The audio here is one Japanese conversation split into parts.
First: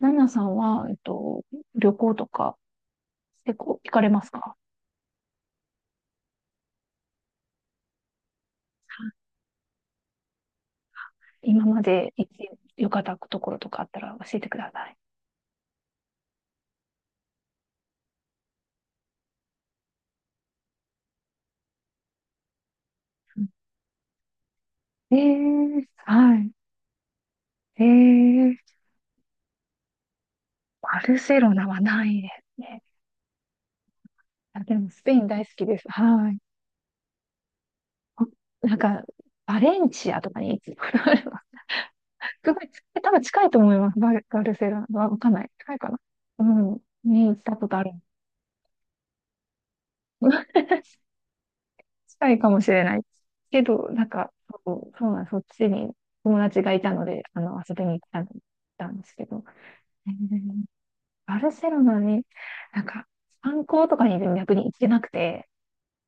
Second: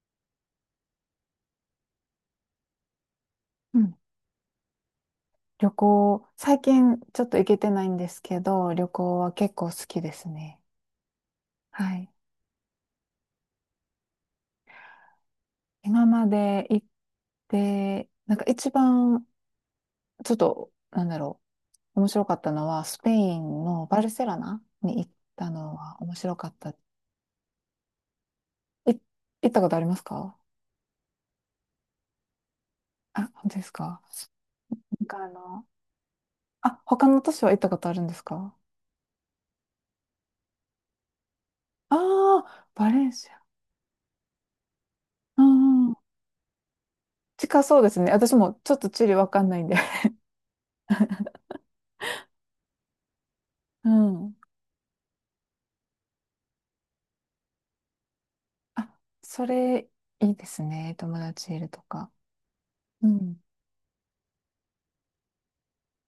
ナナさんは、旅行とか結う構行んかれますか？旅行、最近ちょっと行けてないんですけど、旅行は結構好きですね。今まはでい。行ってよかったところとかあったら教えてください。今まで行って、なんか一番、ちょっと、面白かったのは、スペインのバルセロナに行っえたのー、は面白はかい。った。えー、行ったことありますか？バルセロナはないですね。あ、本当ですか？あ、でもスなんペかインあ大好きの、です。はい。他の都市は行ったことあるんですあ、か？なんか、バレンチアとかに行くことあれば、あ すごあい、ー、バレ多ン分シア。近いと思います。バルセロナはわかんうない。近いんかうん。な。うん。に行った近ことそうあでる。すね。私もちょっと地理わかんないんで。近いかもしれない。け ど、うなんか、ん。そう、そうなん、そっちに友達がいたので、あの、遊びに行ったんたあ、んですけど、それ、えー、いいですね。友バル達いセるロとナか。に、なんか、うん。観光とかに逆に行ってなくて、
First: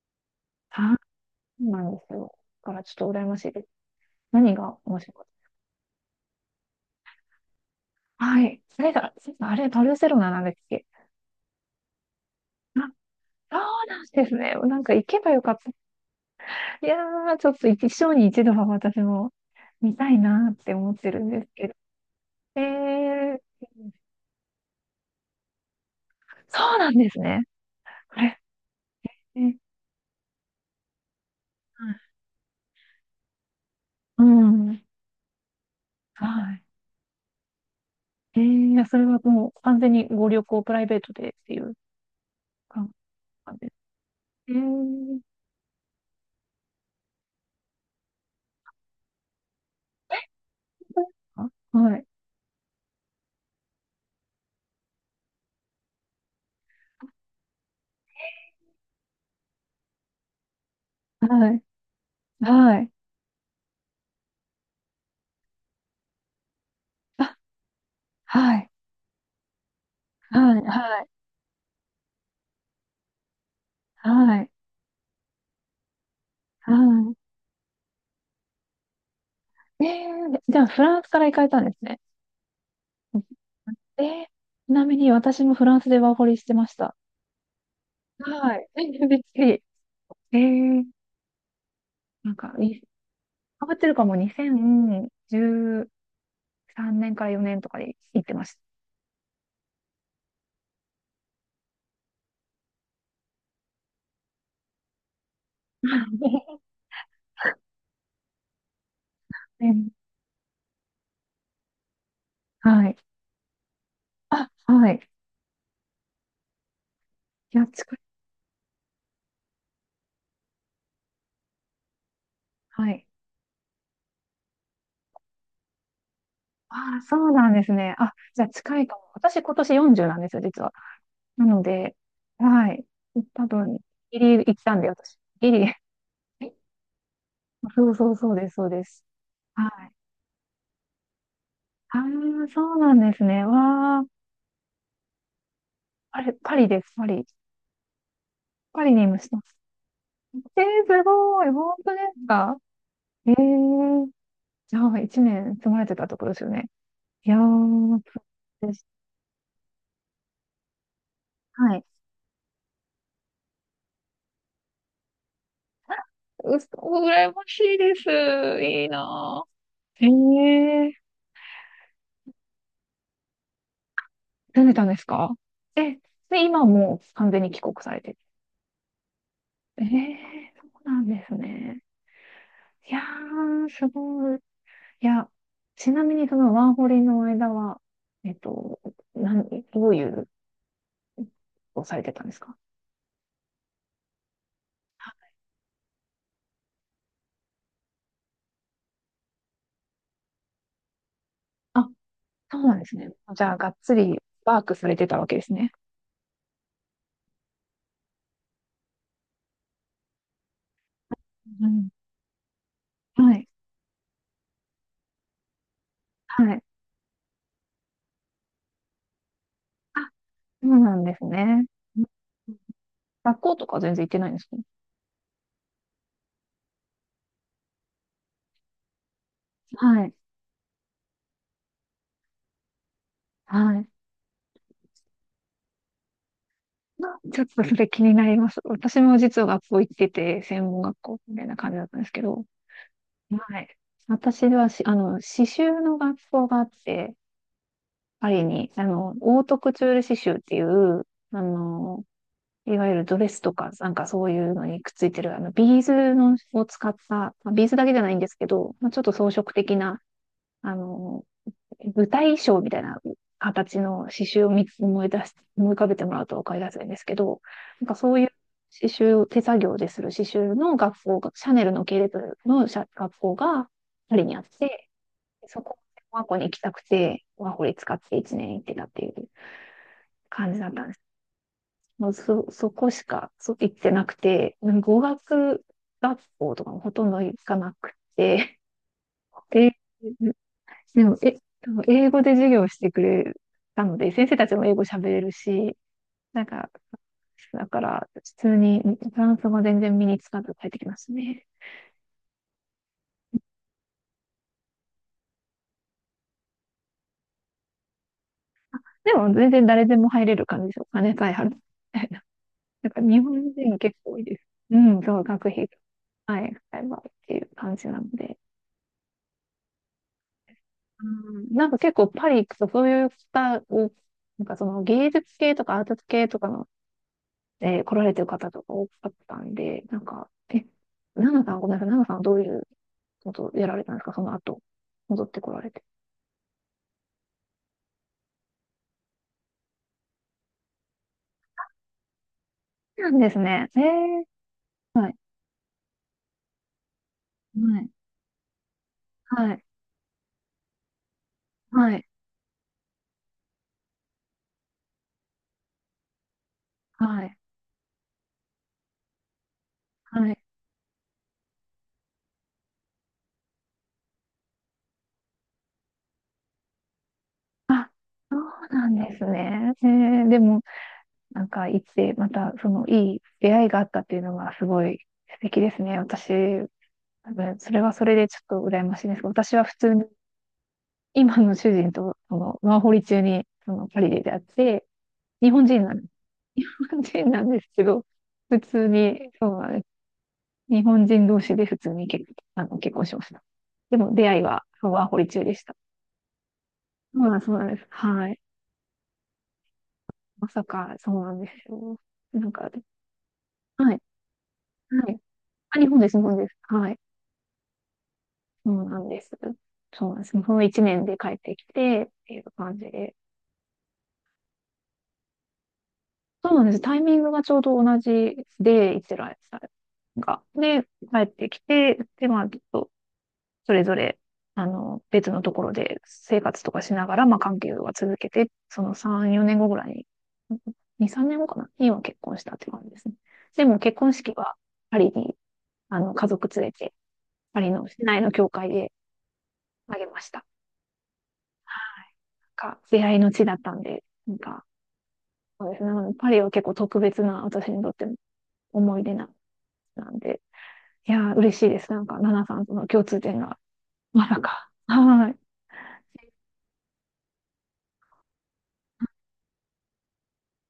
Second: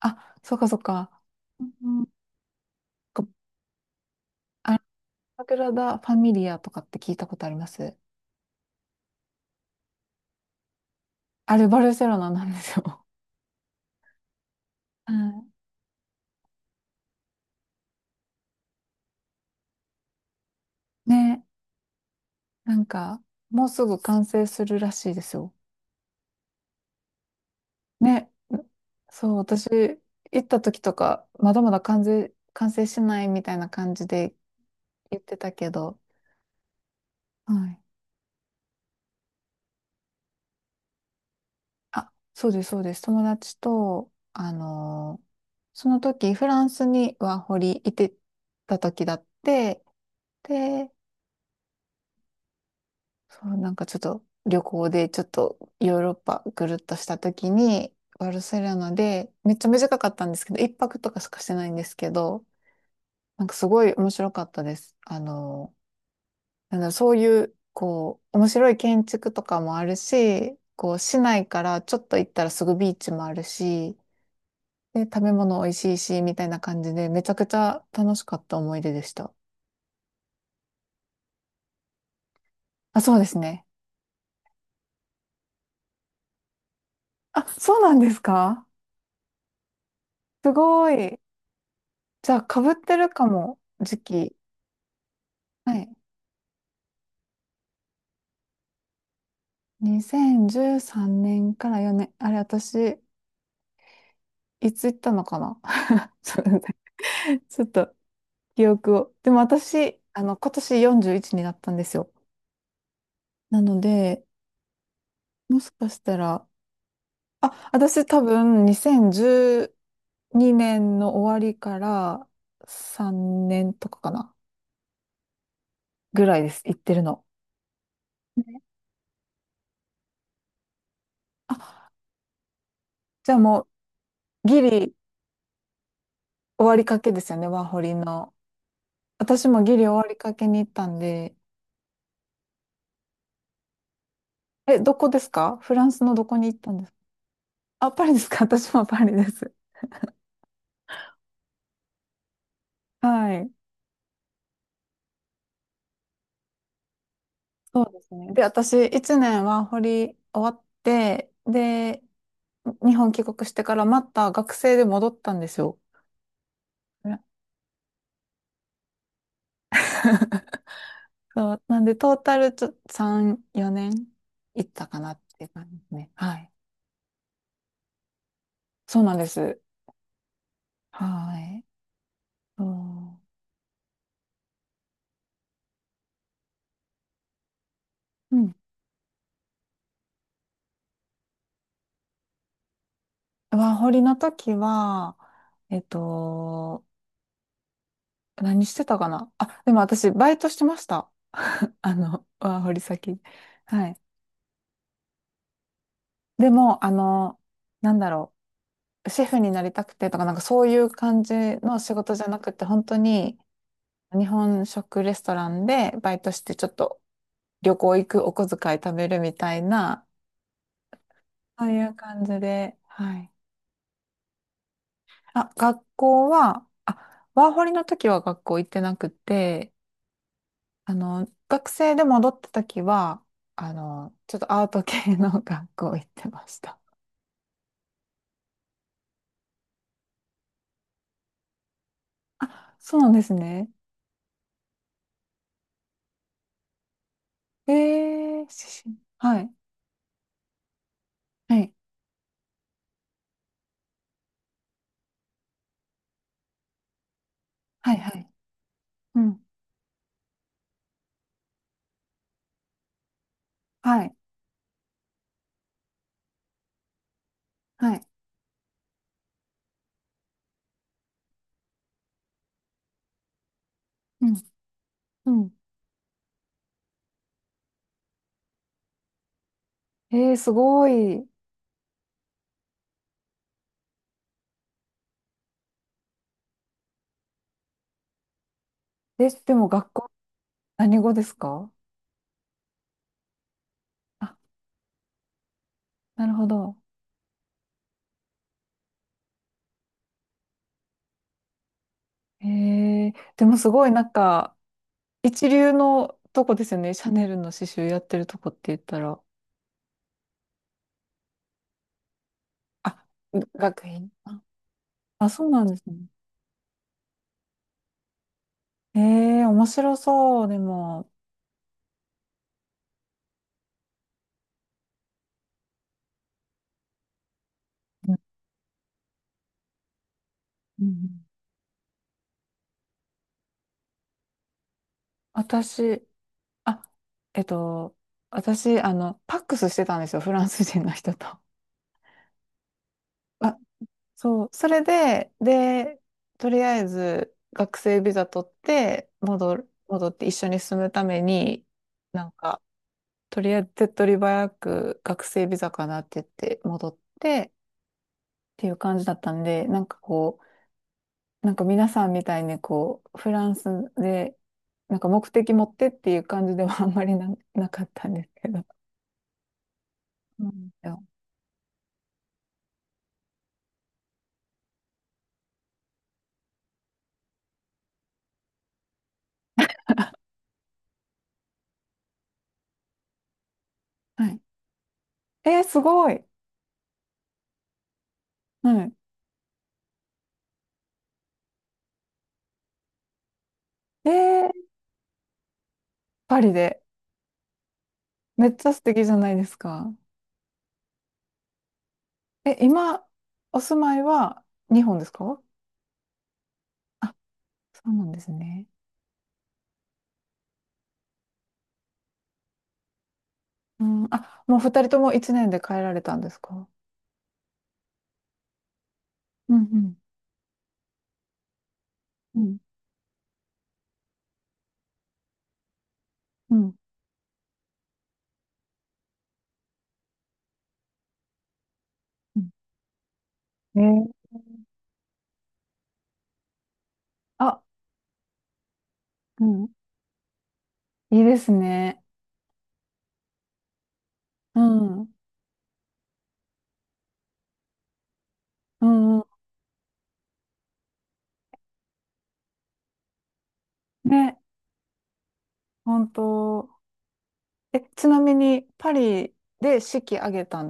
あ、そうかそうそか。ううんなんでうすん。よ。だからちょっと羨こましいです。何あがの、面白かっサグラダ・ファミリアとかって聞いたことあります？た？はい。それが、それがあれ、バルセロナなんだっけ？あれ、バルセロナなんですあ、よ。そうなんですね。なんか行けばよかっはた。いやー、ちょっと一生に一度は私も見たいなーって思っているんでね、すけど。えなんか、ー、もうすぐ完成するらしいですよ。そうなんですね。あね、れ、そう、え、はい。私、行った時とか、まだまだ完成、完成しないみたいな感じうでん。言ってたけど、はい。はい。えー、いやそれはもう完全にご旅行プライベートでっていうあ、そうです、そう感です。友じ達です。と、えー、その時、フランスにワーホリいてた時だって、で、あ、はい。そう、なんかちょっと旅行でちょっとヨーロッパぐるっとした時に、バルセロナで、めっちゃ短かったんですけど、一泊とかしかしはてい。ないんですけど、はい。なんかすごい面白かったです。なんだろう、そうあ、いう、こう、面はい。白い建築とかもあるし、はい。こう、はい。市内からちょっと行ったらすぐビーチもあるし、はい。で、食べ物美味しいし、みたいなは感じで、めちゃくちゃ楽しかった思い出でした。い。えー、じゃあフランスから行かれたんですね。あ、そうですね。えー、ちなみに私もフランスでワーホリしてました。あ、そうなんですはか？い。びっくり。えすー、ごい。じなんゃあ、か、かぶってるかも、変わってる時かも、期。は2010、い。3年から4年とかで行ってました。2013年から4年。あれ、私、いつ行ったのかな？ ちょっと 待って ちょっと記憶を。でもうん。私、あの、今年41になったんですよ。はい。なので、あ、はい。もしかしたら、いや、あ、近い。私多分2012年の終わりからはい。3年とかかな、ぐらいです、行ってああ、るその。うなんですね。あ、じゃあね、近いかも。私今年40なんですよ、実は。なのあ、で、はい。じゃあ多もう分、ギリ行っギたんで、リ私。ギリ。え、終わりかけですよね、ワーホそうリそうその。うです、そうです。私もはギリ終い。わりかけに行ったんで。ああ、そうなんですね。わあ、え、どこですか？フランスのあどれ、こにパ行っリたんでです、すか？パリ。あ、パリですか？ 私パもリにパいリまでした。す。えー、すごい。本当ですか？ええはい。ー、じゃあ、1年住まれてたところですよね。いやー、そうですそね。で、う私です。1年ワーホリ終わって、はい。で、日本帰国してからまた学生で戻ったんですよ。うそ、ね 羨ましいです。いいなぁ。ええ ー、そう、なんで、トータルちょ、3、4年住行んっでたたんでかすなっか？ていう感じでえ、すね。はで、い。今もう完全に帰国されてる。そうなんです。ええー、そうなんですはい。ね。いやそー、すごい。いや、ちなみにそのワーホリの間は、えっう。うん。と、なん、どういうことをされてたんですか？ワーホリの時は、えっと、何してたかなあ、でも私、バイトしてました。あ、あの、ワそーうホなんリですね。先。じゃあ、がっはつい。りワークされてたわけですね。でも、あの、なんだろう。シェフになりたくてとか、なんかそういう感じうのん。仕事じゃなくて、本当はにい。日本食レストランでバイトしはて、い。ちょっと旅行行く、お小遣い貯めるみたいあ、な、そうなんですね。そういう感じで、はい。学校とか全然行ってないんですか？あ、学校は、あ、ワーホリの時は学校行ってなくて、はい。あの、学生で戻った時は、あはい。の、ちょっとアート系の 学校行ってました。ちょっとそれ気になります。私も実は学校行ってて、専門学校みたいな感じだったんですけど、あ、そうなんですはね。い。私はあの、刺繍の学校があって、えパリー、に、あしの、オはーい。トクチュール刺繍っていう、あはい。の、いわゆるドレスとか、なんかそういうのにくっついてる、あの、ビーズのを使った、まあビーズだけはい。じゃはないんでい。すけど、まあ、ちょっとう装ん。飾的な、あの、舞台衣装みたいな形のはい。刺繍を見つ思い出し、思い浮かべてもらうと分かりやすいんですけど、なんはかい。そういう刺繍を手作業でする刺繍の学校が、シャネルの系列の社学校がパリうにん。あって、うん。そこ、ワーホリに行きたくて、ワーホリ使って1年行ってたっていうえー、す感じだったんごです。い。もうそ、そこしか行ってなくて、語学学校とかもほとんど行かなくて、え、でもで、学校、何で語も、ですでか？も英語で授業してくれたので、先生あ、たちも英語喋れるし、なるなんほか、ど。だから、普通にフランス語全然身につかず帰ってきましたね。へえ、でもすごいなんか、一流のとこですよね。シャネルの刺繍やってるとこって言ったでら。も、全然誰でも入れる感じですよ。金さえ払ってみたいな。なんか、あ、日本人学結院。構多いであ、す。うん、そう、あそ学うな費、んですね。はい、使えばっていう感じなので。へえ、面白そう。でも、うん、なんか結構パリ行くとそういった、お、なんかその芸術系とかアート系とかので来らうれんてる方とか多かったんで、なんか、え、うん、ナナさん、ごめんなさい、ナナさんはどういうことをやられたんですか、その後、戻ってこられて。私、あ、えっと、私、あの、パックスしてたんですよ。フランス人の人と。そうなんですあ、ね。えー、そう。それはい、で、で、とりあえず、は学い、生ビザ取って、はい、戻って一緒に住むために、はい、なんか、とりあえず手っ取り早く学生ビザかなって言って戻っはい、てっていう感じだったんで、なんかはい。こう、なんか皆さんみたいにこう、フランスで、なんか目的持ってっていう感じでは あんまりな、なかあ、ったんですそけど。そうなんですね。えー、でうなも、んですよ。なんか、行って、また、その、いい出会いがあったっていうのが、すごい素敵ですね。私、多分、それはそれでちょっと羨ましいんですけど、私は普通に、今の主人と、その、ワーホリ中に、その、パリでは出会っい。て、日えー、本す人なんです。ごい。日本人なんですけど、普は通い。に、そうなんです。日本人同士で普通にあの、結婚しました。でえも出会いはー、ワーホリ中でした。パリで。そうなんです。はい。めっちゃ素敵じゃないですか。まさか、そうなんですよ。なんえ、かね、今、お住はまい、いは日本ではすい。か？あ、日本です、日本です。はい。あ、そうなんですね。そうなんです。そうなんです。その1年で帰ってきて、っていう感じで。うん、あ、もう二人とも一年で帰られたんですそうなんか？です。タイミングがちょうど同じで、イスラエルうさんうん。んが。で、帰ってきて、で、うまあ、ちょんっとそれぞれ、あの、別のところで生う活とん。かしながら、まあ、関係は続けて、その3、4年後ぐらいに、2、3年後かなには結婚うしん。たって感じですね。でもえ結ー。婚式はパリに、あの、家族連れて、パあ、リの市内の教会でうん。あげました。いいですね。なんか、出会いの地だったんで、なんうか、ん。うそうですね。なのでパリは結構特別な、私にとっての思い出ん。うん、な、なんで、いやー、嬉しいです。なんか、ナナさんとの共通点が、まね、さか。はーい。本当。え、ちなみに、パリで式挙げた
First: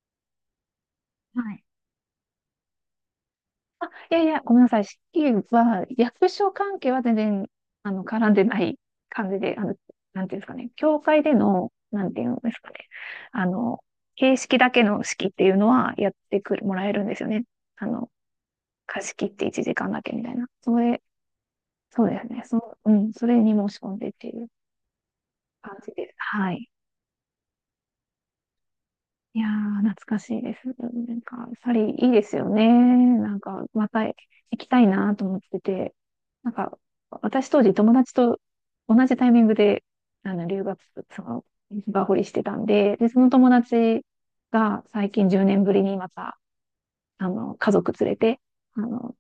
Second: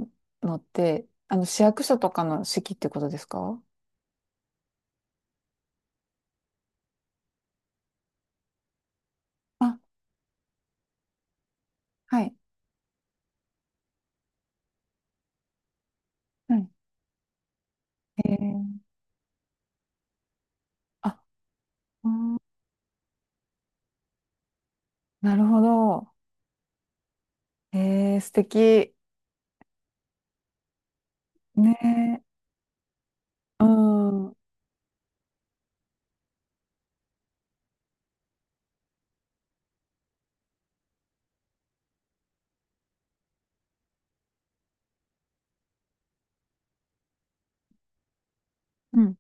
のって、あはの、市い。役所とかの式ってことですか？あ、いやいや、ごめんなさい。四季は、役所関係は全然、あの、絡んでない感じで、あの、あ、なんていうんですかね、教会での、なんてはいうい。んですかね、あの、形式だけの式っていうのはやってはくる、い。もらえるんですよね。あの、えー、貸し切って1時間だけみたいな。それ、あ、そううですん、ね。そ、うん、それに申し込んでっていうなるほ感じでど。す。はい。えー、素敵。いやー、懐かしいです。なんか、サリーいいでね。すよね。なんか、うまた行ん。うきたいなと思ってて。なんか、私当時友達と同じタイミングで、あの、留学、その、バホリしてたんで、で、その友達が最近10年ぶりにまた、あの、家族連れて、あん。の、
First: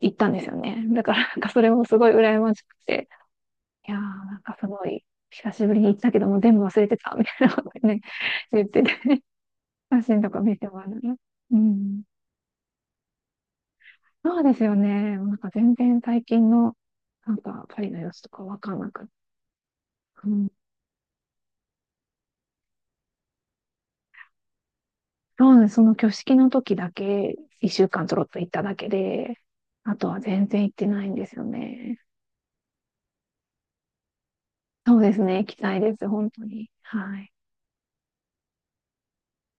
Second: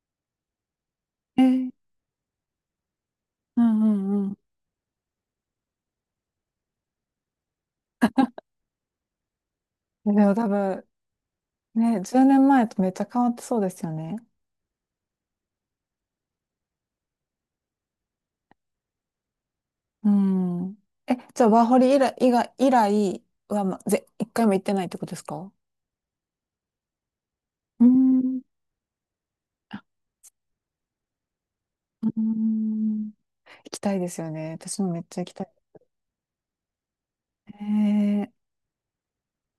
行ったんですよね。だから、なんえかそれー、もすごい羨ましくて。うんういやー、んうなん。んかすごい、久しぶりに行ったけども全部忘れてた、みたいなことね、言って写で真ともか多見てもら分、うのね。うね、ん。10年前とめっちゃ変わってそうですよね。そうですよね。なんか全然最近の、なんかパリの様子とかわかんなくて。ううん。ん。え、じゃあ、ワーホリ以来は、一回も行ってないってことですそか？うです。その挙式の時だけ、一う週間ちょろっとん、う行っただけで、あとは全然行ってないんですよね。ん、行きたいですよね。私もそめうっでちすゃ行きね。た行い。きたいです。本当に。はい。え